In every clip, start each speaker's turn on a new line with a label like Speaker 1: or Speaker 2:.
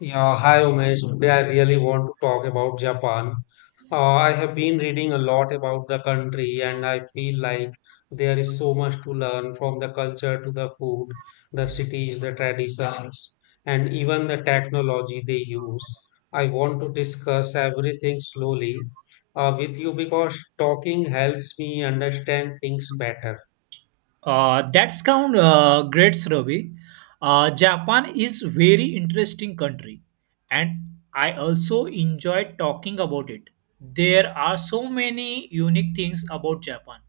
Speaker 1: Yeah, hi Umesh. Today I really want to talk about Japan. I have been reading a lot about the country and I feel like there is so much to learn, from the culture to the food, the cities, the traditions, and even the technology they use. I want to discuss everything slowly with you because talking helps me understand things better.
Speaker 2: That's count Great Ravi. Japan is very interesting country, and I also enjoy talking about it. There are so many unique things about Japan.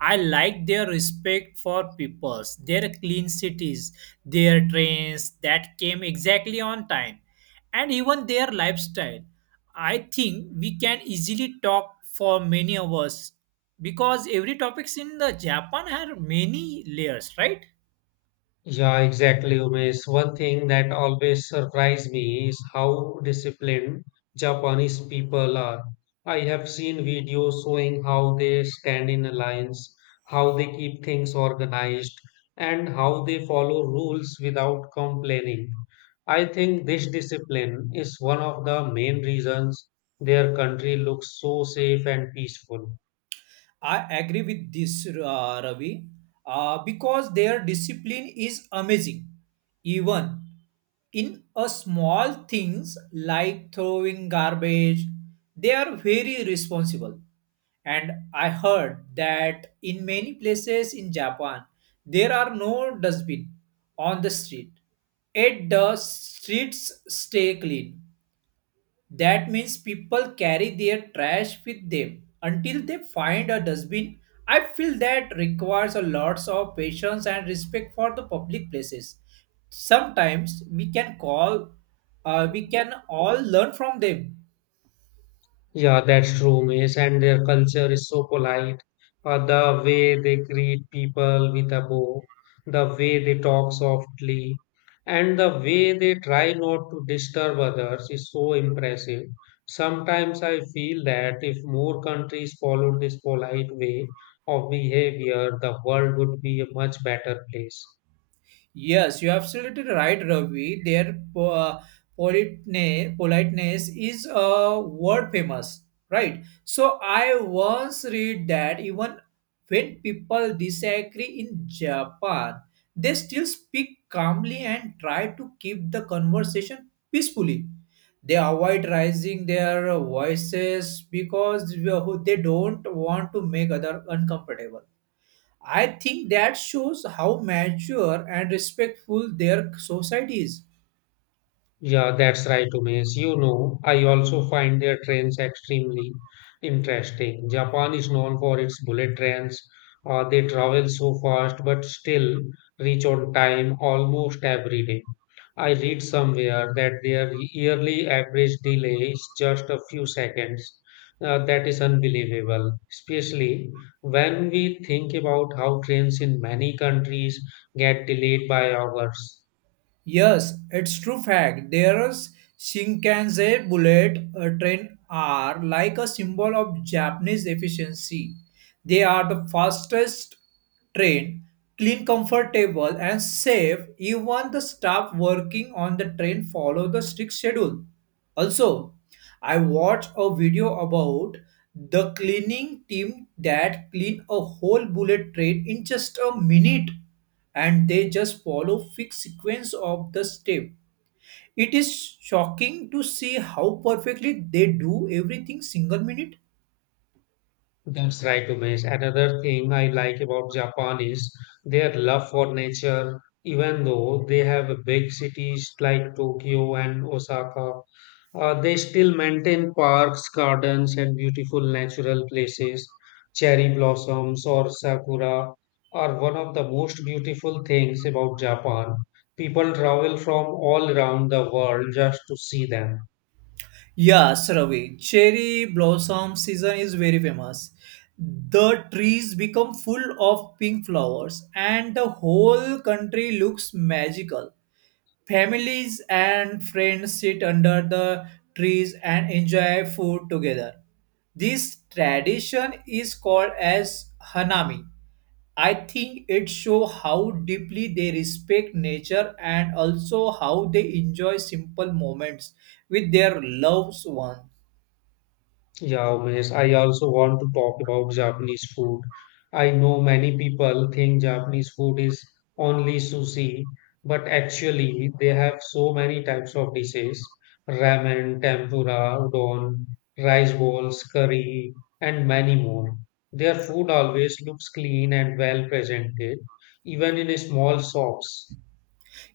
Speaker 2: I like their respect for peoples, their clean cities, their trains that came exactly on time, and even their lifestyle. I think we can easily talk for many hours because every topics in the japan had many layers, right?
Speaker 1: Yeah, exactly, Umesh. One thing that always surprised me is how disciplined Japanese people are. I have seen videos showing how they stand in a lines, how they keep things organized, and how they follow rules without complaining. I think this discipline is one of the main reasons their country looks so safe and peaceful.
Speaker 2: I agree with this, Ravi, because their discipline is amazing. Even in a small things like throwing garbage, they are very responsible. And I heard that in many places in Japan, there are no dustbin on the street. It the streets stay clean. That means people carry their trash with them until they find a dustbin. I feel that requires a lots of patience and respect for the public places. Sometimes we can call, we can all learn from them.
Speaker 1: Yeah, that's true, Miss. And their culture is so polite. The way they greet people with a bow, the way they talk softly, and the way they try not to disturb others is so impressive. Sometimes I feel that if more countries followed this polite way of behavior, the world would be a much better place.
Speaker 2: Yes, you're absolutely right, Ravi. Politeness is world famous, right? So I once read that even when people disagree in Japan, they still speak calmly and try to keep the conversation peacefully. They avoid raising their voices because they don't want to make other uncomfortable. I think that shows how mature and respectful their society is.
Speaker 1: Yeah, that's right, Umesh. You know, I also find their trains extremely interesting. Japan is known for its bullet trains. They travel so fast but still reach on time almost every day. I read somewhere that their yearly average delay is just a few seconds. That is unbelievable, especially when we think about how trains in many countries get delayed by hours.
Speaker 2: Yes, it's true fact. Their Shinkansen bullet train are like a symbol of Japanese efficiency. They are the fastest train, clean, comfortable, and safe. Even the staff working on the train follow the strict schedule. Also, I watched a video about the cleaning team that clean a whole bullet train in just a minute, and they just follow fixed sequence of the step. It is shocking to see how perfectly they do everything single minute.
Speaker 1: That's right, Umesh. Another thing I like about Japan is their love for nature, even though they have big cities like Tokyo and Osaka. They still maintain parks, gardens, and beautiful natural places. Cherry blossoms or sakura are one of the most beautiful things about Japan. People travel from all around the world just to see them.
Speaker 2: Yes, Ravi. Cherry blossom season is very famous. The trees become full of pink flowers and the whole country looks magical. Families and friends sit under the trees and enjoy food together. This tradition is called as hanami. I think it shows how deeply they respect nature and also how they enjoy simple moments with their loved ones.
Speaker 1: Yeah, Umesh, I also want to talk about Japanese food. I know many people think Japanese food is only sushi, but actually they have so many types of dishes: ramen, tempura, udon, rice balls, curry, and many more. Their food always looks clean and well presented, even in small shops.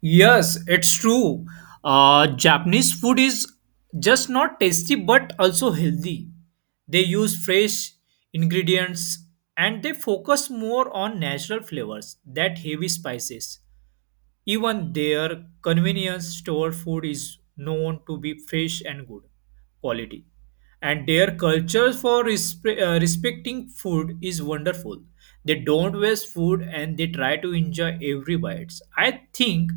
Speaker 2: Yes, it's true. Japanese food is just not tasty but also healthy. They use fresh ingredients and they focus more on natural flavors than heavy spices. Even their convenience store food is known to be fresh and good quality. And their culture for respecting food is wonderful. They don't waste food and they try to enjoy every bite. I think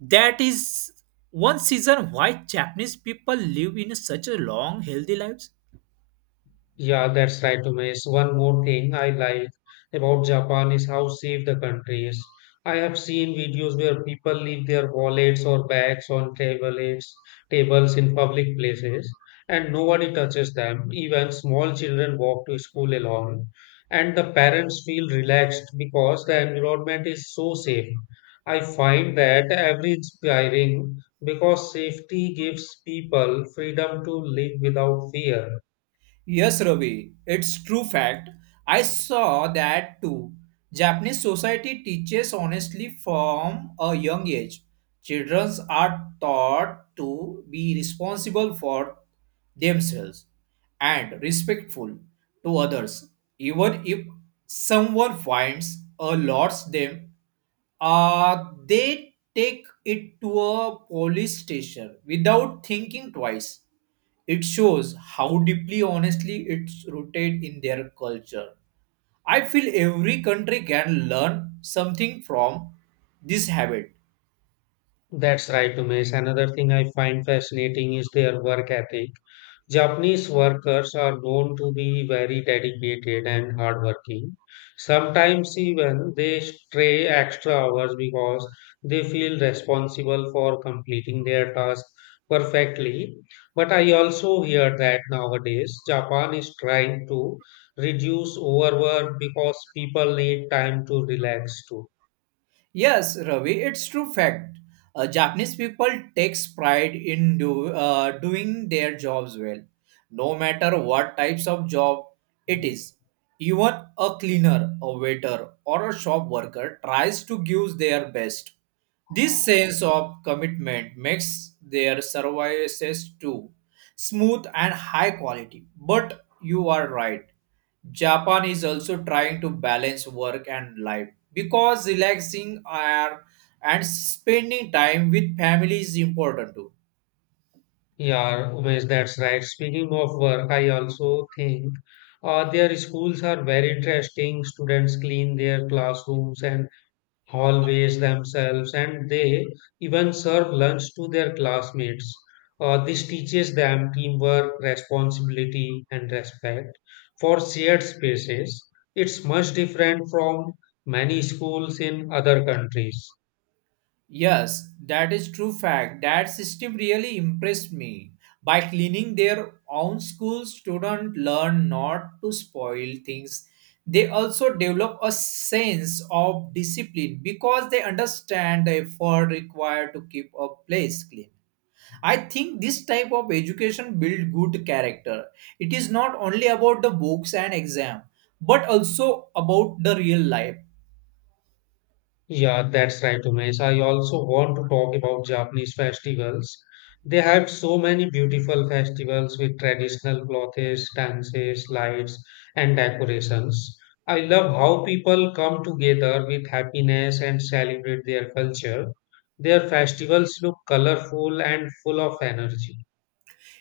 Speaker 2: that is one reason why Japanese people live in such a long, healthy lives.
Speaker 1: Yeah, that's right, Umesh. One more thing I like about Japan is how safe the country is. I have seen videos where people leave their wallets or bags on tablets, tables in public places, and nobody touches them. Even small children walk to school alone, and the parents feel relaxed because the environment is so safe. I find that every inspiring because safety gives people freedom to live without fear.
Speaker 2: Yes, Ravi, it's true fact. I saw that too. Japanese society teaches honestly from a young age. Children are taught to be responsible for themselves and respectful to others, even if someone finds or lots them. They take it to a police station without thinking twice. It shows how deeply, honestly, it's rooted in their culture. I feel every country can learn something from this habit.
Speaker 1: That's right, Umesh. Another thing I find fascinating is their work ethic. Japanese workers are known to be very dedicated and hardworking. Sometimes even they stray extra hours because they feel responsible for completing their task perfectly. But I also hear that nowadays Japan is trying to reduce overwork because people need time to relax too.
Speaker 2: Yes, Ravi, it's true fact. Japanese people takes pride in doing their jobs well, no matter what types of job it is. Even a cleaner, a waiter, or a shop worker tries to give their best. This sense of commitment makes their services too smooth and high quality. But you are right. Japan is also trying to balance work and life because relaxing are and spending time with family is important too.
Speaker 1: Yeah, Umesh, that's right. Speaking of work, I also think their schools are very interesting. Students clean their classrooms and hallways themselves, and they even serve lunch to their classmates. This teaches them teamwork, responsibility, and respect for shared spaces. It's much different from many schools in other countries.
Speaker 2: Yes, that is true fact. That system really impressed me. By cleaning their own school, students learn not to spoil things. They also develop a sense of discipline because they understand the effort required to keep a place clean. I think this type of education build good character. It is not only about the books and exam, but also about the real life.
Speaker 1: Yeah, that's right, Umesh. I also want to talk about Japanese festivals. They have so many beautiful festivals with traditional clothes, dances, lights, and decorations. I love how people come together with happiness and celebrate their culture. Their festivals look colorful and full of energy.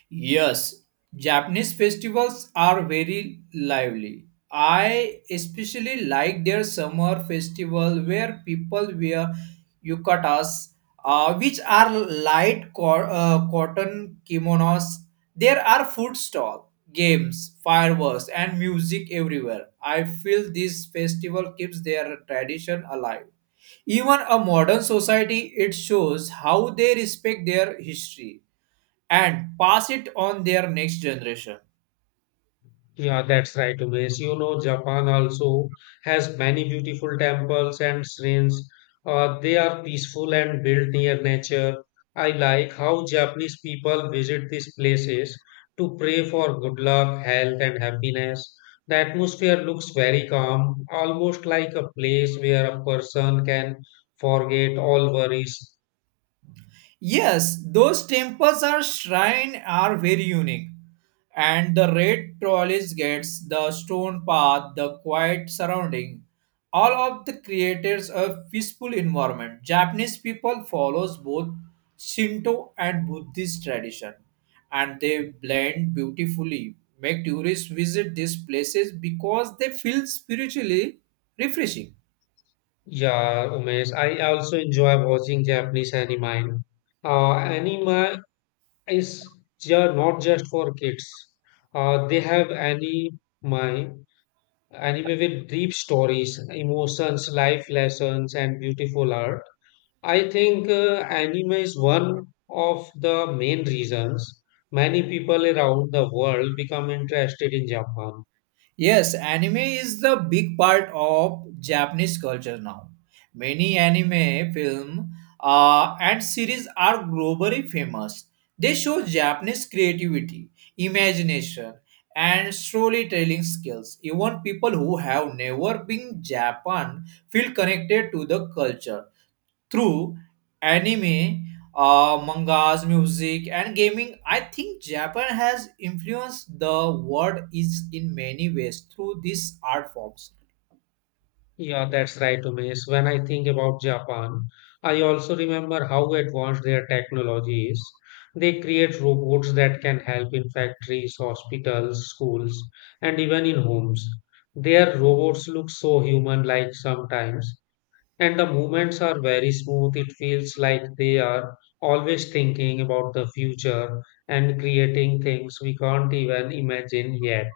Speaker 2: Yes, Japanese festivals are very lively. I especially like their summer festival where people wear yukatas, which are light cotton kimonos. There are food stall, games, fireworks, and music everywhere. I feel this festival keeps their tradition alive. Even a modern society, it shows how they respect their history and pass it on their next generation.
Speaker 1: Yeah, that's right, Umesh. You know, Japan also has many beautiful temples and shrines. They are peaceful and built near nature. I like how Japanese people visit these places to pray for good luck, health, and happiness. The atmosphere looks very calm, almost like a place where a person can forget all worries.
Speaker 2: Yes, those temples or shrine are very unique. And the red trolleys gets the stone path, the quiet surrounding. All of the creators a peaceful environment. Japanese people follows both Shinto and Buddhist tradition and they blend beautifully. Make tourists visit these places because they feel spiritually refreshing.
Speaker 1: Yeah, Umesh. I also enjoy watching Japanese anime. Anime is not just for kids. They have anime with deep stories, emotions, life lessons, and beautiful art. I think anime is one of the main reasons many people around the world become interested in Japan.
Speaker 2: Yes, anime is the big part of Japanese culture now. Many anime film and series are globally famous. They show Japanese creativity, imagination, and storytelling skills. Even people who have never been Japan feel connected to the culture through anime, mangas, music, and gaming. I think Japan has influenced the world is in many ways through these art forms.
Speaker 1: Yeah, that's right, Umesh. When I think about Japan, I also remember how advanced their technology is. They create robots that can help in factories, hospitals, schools, and even in homes. Their robots look so human-like sometimes, and the movements are very smooth. It feels like they are always thinking about the future and creating things we can't even imagine yet.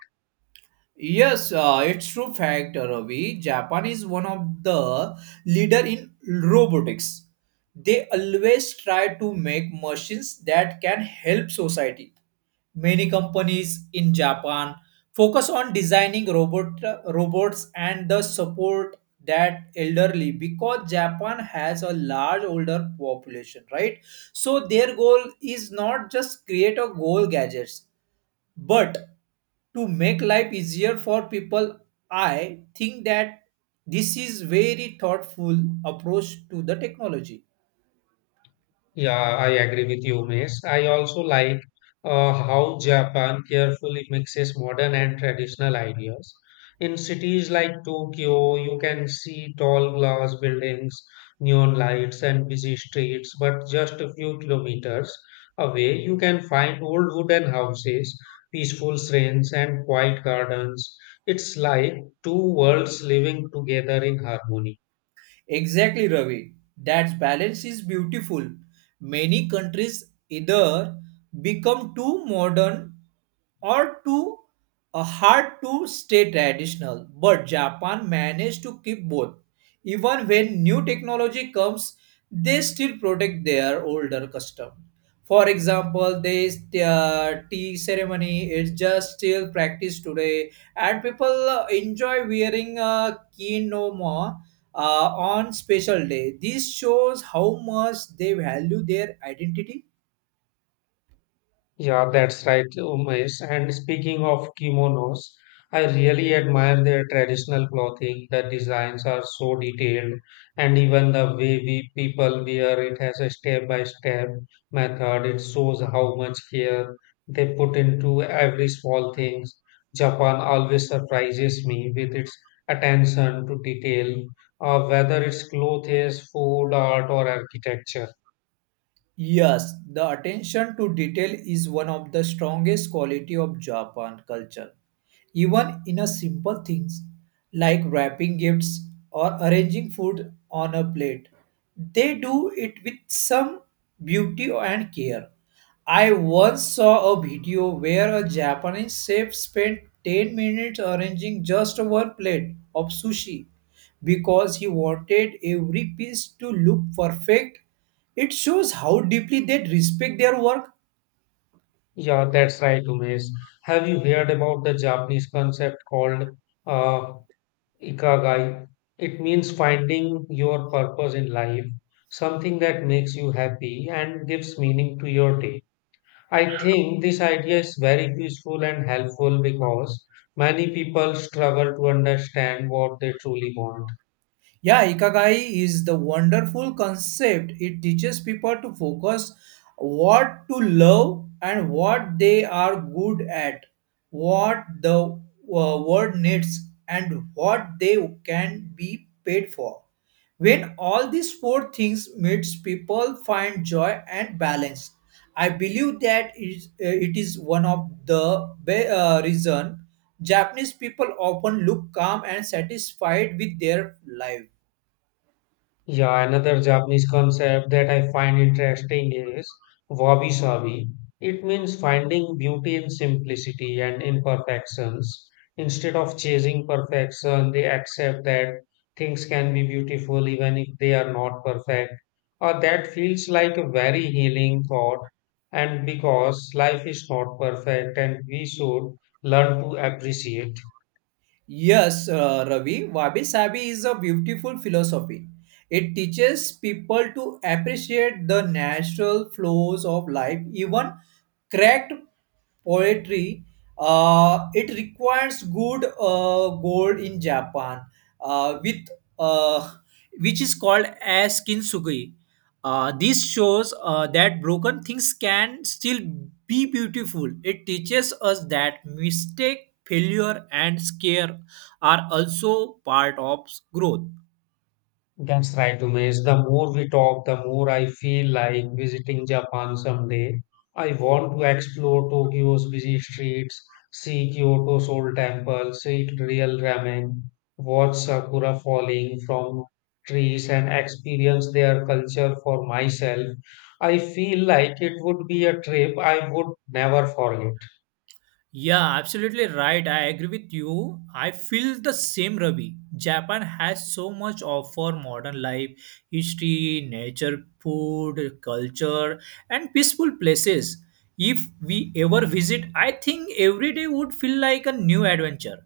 Speaker 2: Yes, it's true fact, Ravi. Japan is one of the leader in robotics. They always try to make machines that can help society. Many companies in Japan focus on designing robots and the support that elderly because Japan has a large older population, right? So their goal is not just create a goal gadgets but to make life easier for people. I think that this is very thoughtful approach to the technology.
Speaker 1: Yeah, I agree with you, Umesh. I also like how Japan carefully mixes modern and traditional ideas. In cities like Tokyo, you can see tall glass buildings, neon lights, and busy streets, but just a few kilometers away, you can find old wooden houses, peaceful shrines, and quiet gardens. It's like two worlds living together in harmony.
Speaker 2: Exactly, Ravi. That balance is beautiful. Many countries either become too modern or too hard to stay traditional, but Japan managed to keep both. Even when new technology comes, they still protect their older custom. For example, this tea ceremony is just still practiced today, and people enjoy wearing a kimono on special day. This shows how much they value their identity.
Speaker 1: Yeah, that's right, Umesh. And speaking of kimonos, I really admire their traditional clothing. The designs are so detailed, and even the way we people wear it has a step by step method. It shows how much care they put into every small thing. Japan always surprises me with its attention to detail, whether it's clothes, food, art, or architecture.
Speaker 2: Yes, the attention to detail is one of the strongest quality of Japan culture. Even in a simple things like wrapping gifts or arranging food on a plate, they do it with some beauty and care. I once saw a video where a Japanese chef spent 10 minutes arranging just one plate of sushi because he wanted every piece to look perfect. It shows how deeply they respect their work.
Speaker 1: Yeah, that's right, Umesh. Have you heard about the Japanese concept called uh, Ikigai? It means finding your purpose in life, something that makes you happy and gives meaning to your day. I think this idea is very useful and helpful because many people struggle to understand what they truly want.
Speaker 2: Yeah, Ikigai is the wonderful concept. It teaches people to focus what to love and what they are good at, what the world needs, and what they can be paid for. When all these four things meets, people find joy and balance. I believe that it is one of the reason Japanese people often look calm and satisfied with their life.
Speaker 1: Yeah, another Japanese concept that I find interesting is wabi sabi. It means finding beauty in simplicity and imperfections. Instead of chasing perfection, they accept that things can be beautiful even if they are not perfect. Or that feels like a very healing thought. And because life is not perfect and we should learn to appreciate.
Speaker 2: Yes, Ravi, Wabi Sabi is a beautiful philosophy. It teaches people to appreciate the natural flows of life, even cracked poetry. It requires good gold in Japan, with uh, which is called as kintsugi. This shows that broken things can still be beautiful. It teaches us that mistake, failure, and scare are also part of growth.
Speaker 1: That's right, Umesh. The more we talk, the more I feel like visiting Japan someday. I want to explore Tokyo's busy streets, see Kyoto's old temples, eat real ramen, watch sakura falling from trees, and experience their culture for myself. I feel like it would be a trip I would never forget.
Speaker 2: Yeah, absolutely right. I agree with you. I feel the same, Ravi. Japan has so much offer modern life, history, nature, food, culture, and peaceful places. If we ever visit, I think every day would feel like a new adventure.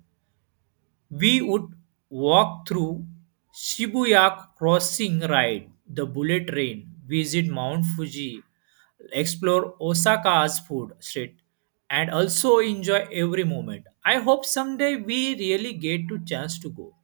Speaker 2: We would walk through Shibuya Crossing, ride the bullet train, visit Mount Fuji, explore Osaka's food street, and also enjoy every moment. I hope someday we really get to chance to go.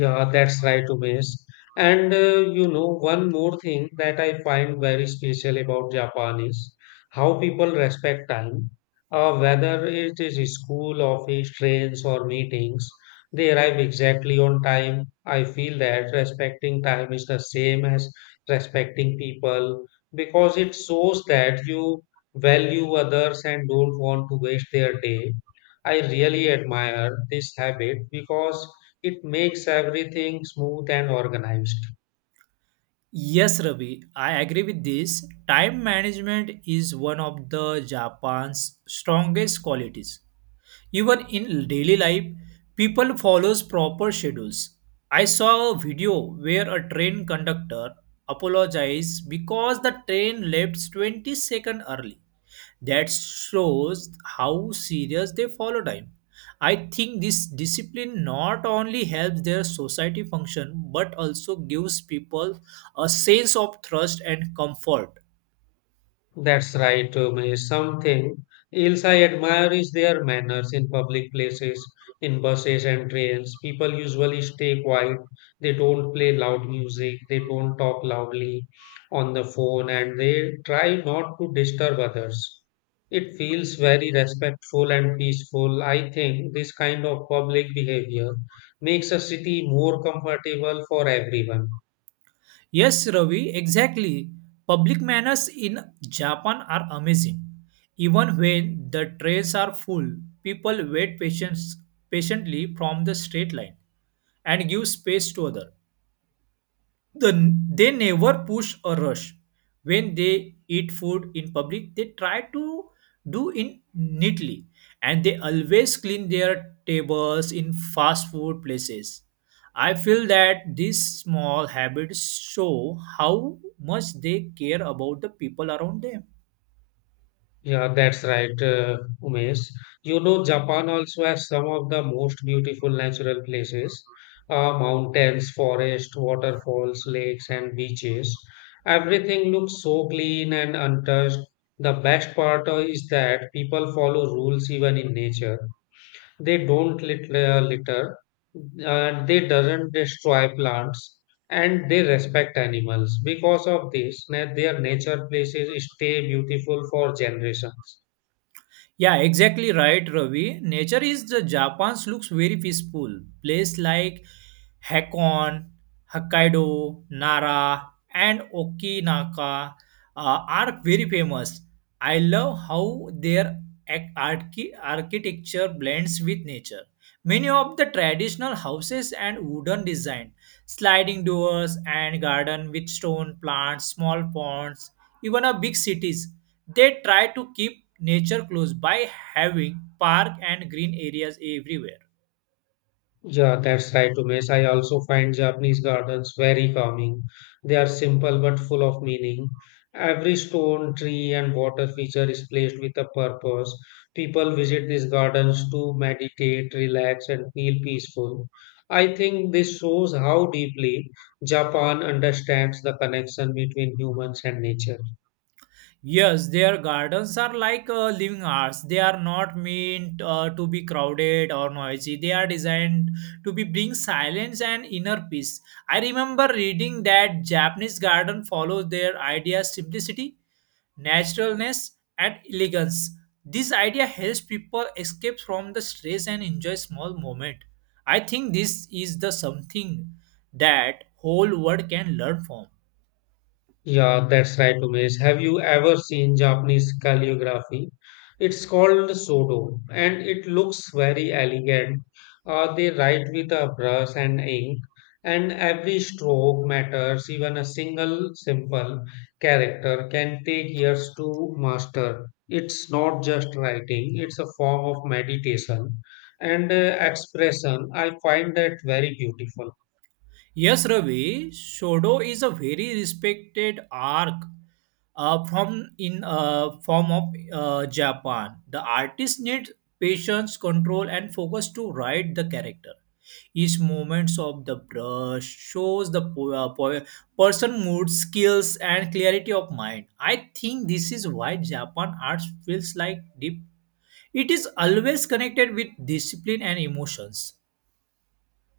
Speaker 1: Yeah, that's right, Umesh. And you know, one more thing that I find very special about Japan is how people respect time. Whether it is school, office, trains, or meetings, they arrive exactly on time. I feel that respecting time is the same as respecting people because it shows that you value others and don't want to waste their day. I really admire this habit because it makes everything smooth and organized.
Speaker 2: Yes, Ravi, I agree with this. Time management is one of the Japan's strongest qualities. Even in daily life, people follows proper schedules. I saw a video where a train conductor apologized because the train left 20 seconds early. That shows how serious they follow time. I think this discipline not only helps their society function but also gives people a sense of trust and comfort.
Speaker 1: That's right, May. Something else I admire is their manners in public places, in buses and trains. People usually stay quiet. They don't play loud music. They don't talk loudly on the phone and they try not to disturb others. It feels very respectful and peaceful. I think this kind of public behavior makes a city more comfortable for everyone.
Speaker 2: Yes, Ravi, exactly. Public manners in Japan are amazing. Even when the trains are full, people wait patiently from the straight line and give space to other. The they never push or rush. When they eat food in public, they try to do it neatly, and they always clean their tables in fast food places. I feel that these small habits show how much they care about the people around them.
Speaker 1: Yeah, that's right, Umesh. You know, Japan also has some of the most beautiful natural places, mountains, forests, waterfalls, lakes, and beaches. Everything looks so clean and untouched. The best part is that people follow rules even in nature. They don't litter, they doesn't destroy plants, and they respect animals. Because of this, their nature places stay beautiful for generations.
Speaker 2: Yeah, exactly right, Ravi. Nature is the Japan's looks very peaceful. Place like Hakon, Hokkaido, Nara, and Okinaka are very famous. I love how their architecture blends with nature. Many of the traditional houses and wooden design, sliding doors and garden with stone plants, small ponds, even a big cities, they try to keep nature close by having park and green areas everywhere.
Speaker 1: Yeah, that's right, Umesh. I also find Japanese gardens very calming. They are simple but full of meaning. Every stone, tree, and water feature is placed with a purpose. People visit these gardens to meditate, relax, and feel peaceful. I think this shows how deeply Japan understands the connection between humans and nature.
Speaker 2: Yes, their gardens are like living arts. They are not meant to be crowded or noisy. They are designed to be bring silence and inner peace. I remember reading that Japanese garden follows their idea simplicity, naturalness, and elegance. This idea helps people escape from the stress and enjoy small moment. I think this is the something that whole world can learn from.
Speaker 1: Yeah, that's right, Umesh. Have you ever seen Japanese calligraphy? It's called Sodo and it looks very elegant. They write with a brush and ink, and every stroke matters. Even a single simple character can take years to master. It's not just writing, it's a form of meditation and expression. I find that very beautiful.
Speaker 2: Yes, Ravi, Shodo is a very respected arc from in form of Japan. The artist needs patience, control, and focus to write the character. Each movements of the brush shows the person mood, skills, and clarity of mind. I think this is why Japan art feels like deep. It is always connected with discipline and emotions.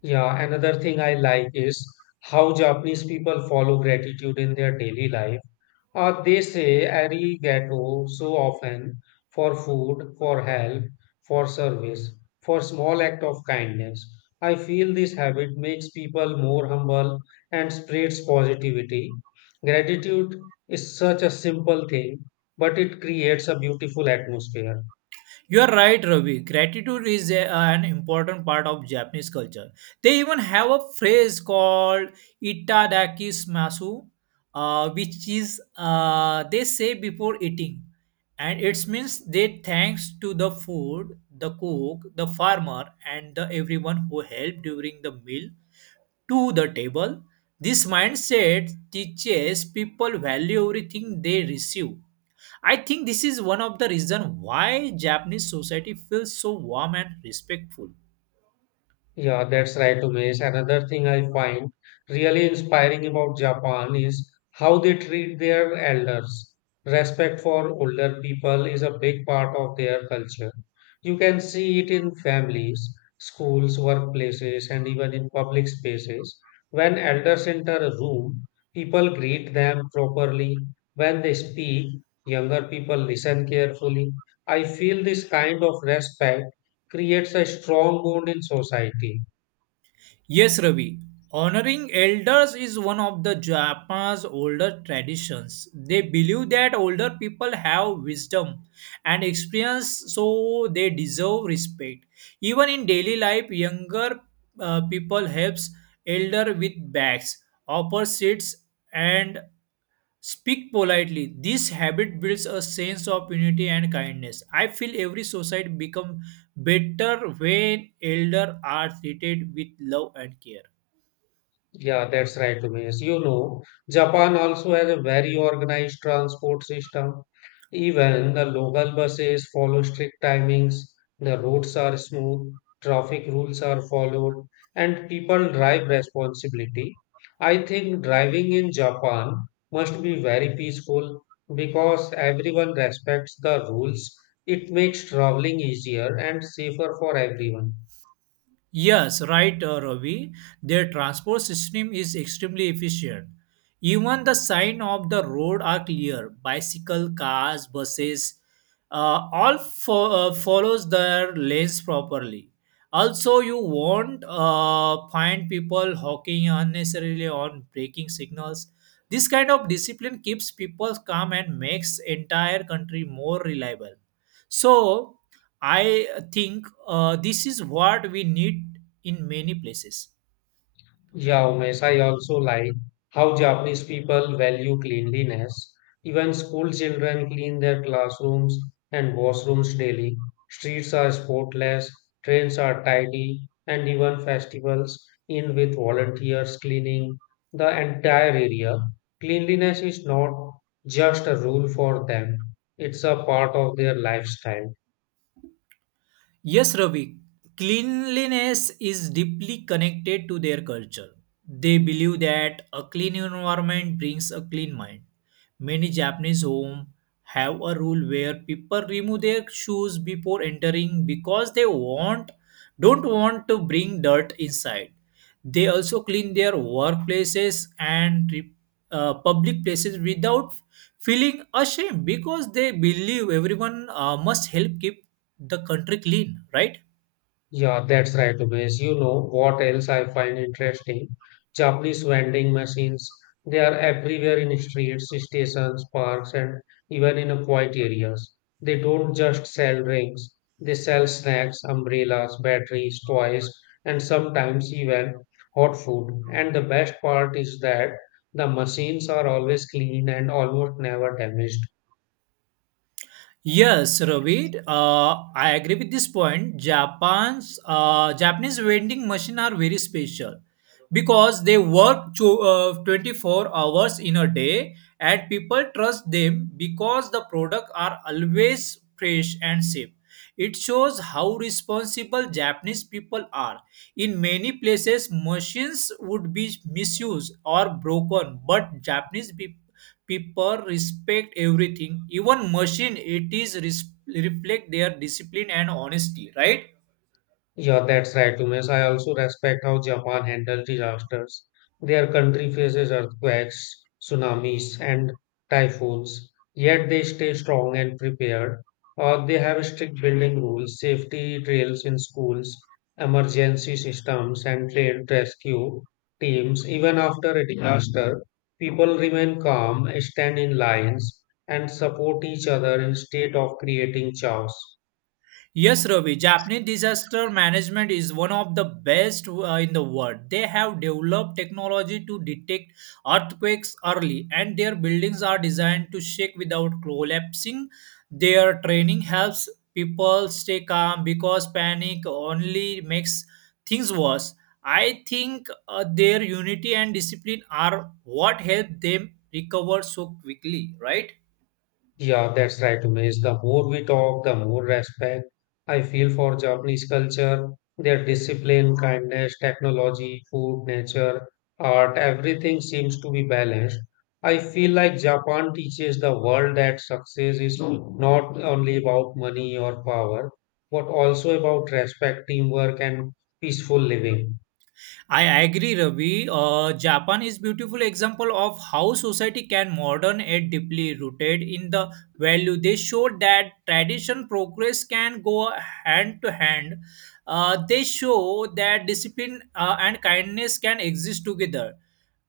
Speaker 1: Yeah, another thing I like is how Japanese people follow gratitude in their daily life. They say arigato so often for food, for help, for service, for small act of kindness. I feel this habit makes people more humble and spreads positivity. Gratitude is such a simple thing, but it creates a beautiful atmosphere.
Speaker 2: You are right, Ravi. Gratitude is an important part of Japanese culture. They even have a phrase called itadaki smasu, which is they say before eating, and it means they thanks to the food, the cook, the farmer, and the everyone who helped during the meal to the table. This mindset teaches people value everything they receive. I think this is one of the reason why Japanese society feels so warm and respectful.
Speaker 1: Yeah, that's right, Umesh. Another thing I find really inspiring about Japan is how they treat their elders. Respect for older people is a big part of their culture. You can see it in families, schools, workplaces, and even in public spaces. When elders enter a room, people greet them properly. When they speak, younger people listen carefully. I feel this kind of respect creates a strong bond in society.
Speaker 2: Yes, Ravi. Honoring elders is one of the Japan's older traditions. They believe that older people have wisdom and experience, so they deserve respect. Even in daily life, younger people helps elder with bags, offers seats, and speak politely. This habit builds a sense of unity and kindness. I feel every society become better when elder are treated with love and care.
Speaker 1: Yeah, that's right, Umesh. You know, Japan also has a very organized transport system. Even the local buses follow strict timings, the roads are smooth, traffic rules are followed, and people drive responsibility. I think driving in Japan must be very peaceful because everyone respects the rules. It makes traveling easier and safer for everyone.
Speaker 2: Yes, right, Ravi. Their transport system is extremely efficient. Even the sign of the road are clear. Bicycle, cars, buses, all follows their lanes properly. Also, you won't find people honking unnecessarily on braking signals. This kind of discipline keeps people calm and makes entire country more reliable. So, I think this is what we need in many places.
Speaker 1: Yeah, Umesh, I also like how Japanese people value cleanliness. Even school children clean their classrooms and washrooms daily. Streets are spotless, trains are tidy, and even festivals in with volunteers cleaning the entire area. Cleanliness is not just a rule for them, it's a part of their lifestyle.
Speaker 2: Yes, Ravi. Cleanliness is deeply connected to their culture. They believe that a clean environment brings a clean mind. Many Japanese homes have a rule where people remove their shoes before entering because they want don't want to bring dirt inside. They also clean their workplaces and public places without feeling ashamed because they believe everyone must help keep the country clean, right?
Speaker 1: Yeah, that's right, Umesh. You know what else I find interesting? Japanese vending machines. They are everywhere in streets, stations, parks, and even in quiet areas. They don't just sell drinks. They sell snacks, umbrellas, batteries, toys, and sometimes even hot food. And the best part is that the machines are always clean and almost never damaged.
Speaker 2: Yes, Ravid, I agree with this point. Japan's Japanese vending machine are very special because they work to, 24 hours in a day and people trust them because the product are always fresh and safe. It shows how responsible Japanese people are. In many places, machines would be misused or broken, but people respect everything. Even machine, it is reflect their discipline and honesty, right?
Speaker 1: Yeah, that's right, Umesh. I also respect how Japan handles disasters. Their country faces earthquakes, tsunamis, and typhoons, yet they stay strong and prepared. They have strict building rules, safety drills in schools, emergency systems, and trained rescue teams. Even after a disaster, people remain calm, stand in lines, and support each other instead of creating chaos.
Speaker 2: Yes, Ravi, Japanese disaster management is one of the best in the world. They have developed technology to detect earthquakes early, and their buildings are designed to shake without collapsing. Their training helps people stay calm because panic only makes things worse. I think their unity and discipline are what help them recover so quickly, right?
Speaker 1: Yeah, that's right, Umesh. The more we talk, the more respect I feel for Japanese culture, their discipline, kindness, technology, food, nature, art, everything seems to be balanced. I feel like Japan teaches the world that success is not only about money or power, but also about respect, teamwork, and peaceful living.
Speaker 2: I agree, Ravi. Japan is beautiful example of how society can modern and deeply rooted in the value. They showed that tradition progress can go hand to hand. They show that discipline and kindness can exist together.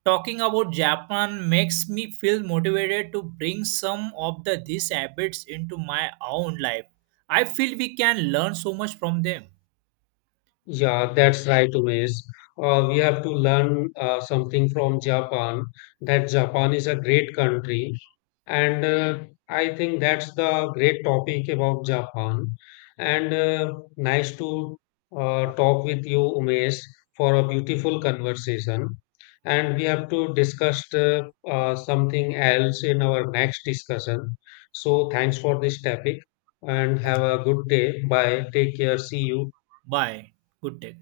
Speaker 2: Talking about Japan makes me feel motivated to bring some of the these habits into my own life. I feel we can learn so much from them.
Speaker 1: Yeah, that's right, Umesh. We have to learn something from Japan, that Japan is a great country. And I think that's the great topic about Japan. And nice to talk with you, Umesh, for a beautiful conversation. And we have to discuss something else in our next discussion. So thanks for this topic and have a good day. Bye. Take care. See you.
Speaker 2: Bye. Good day.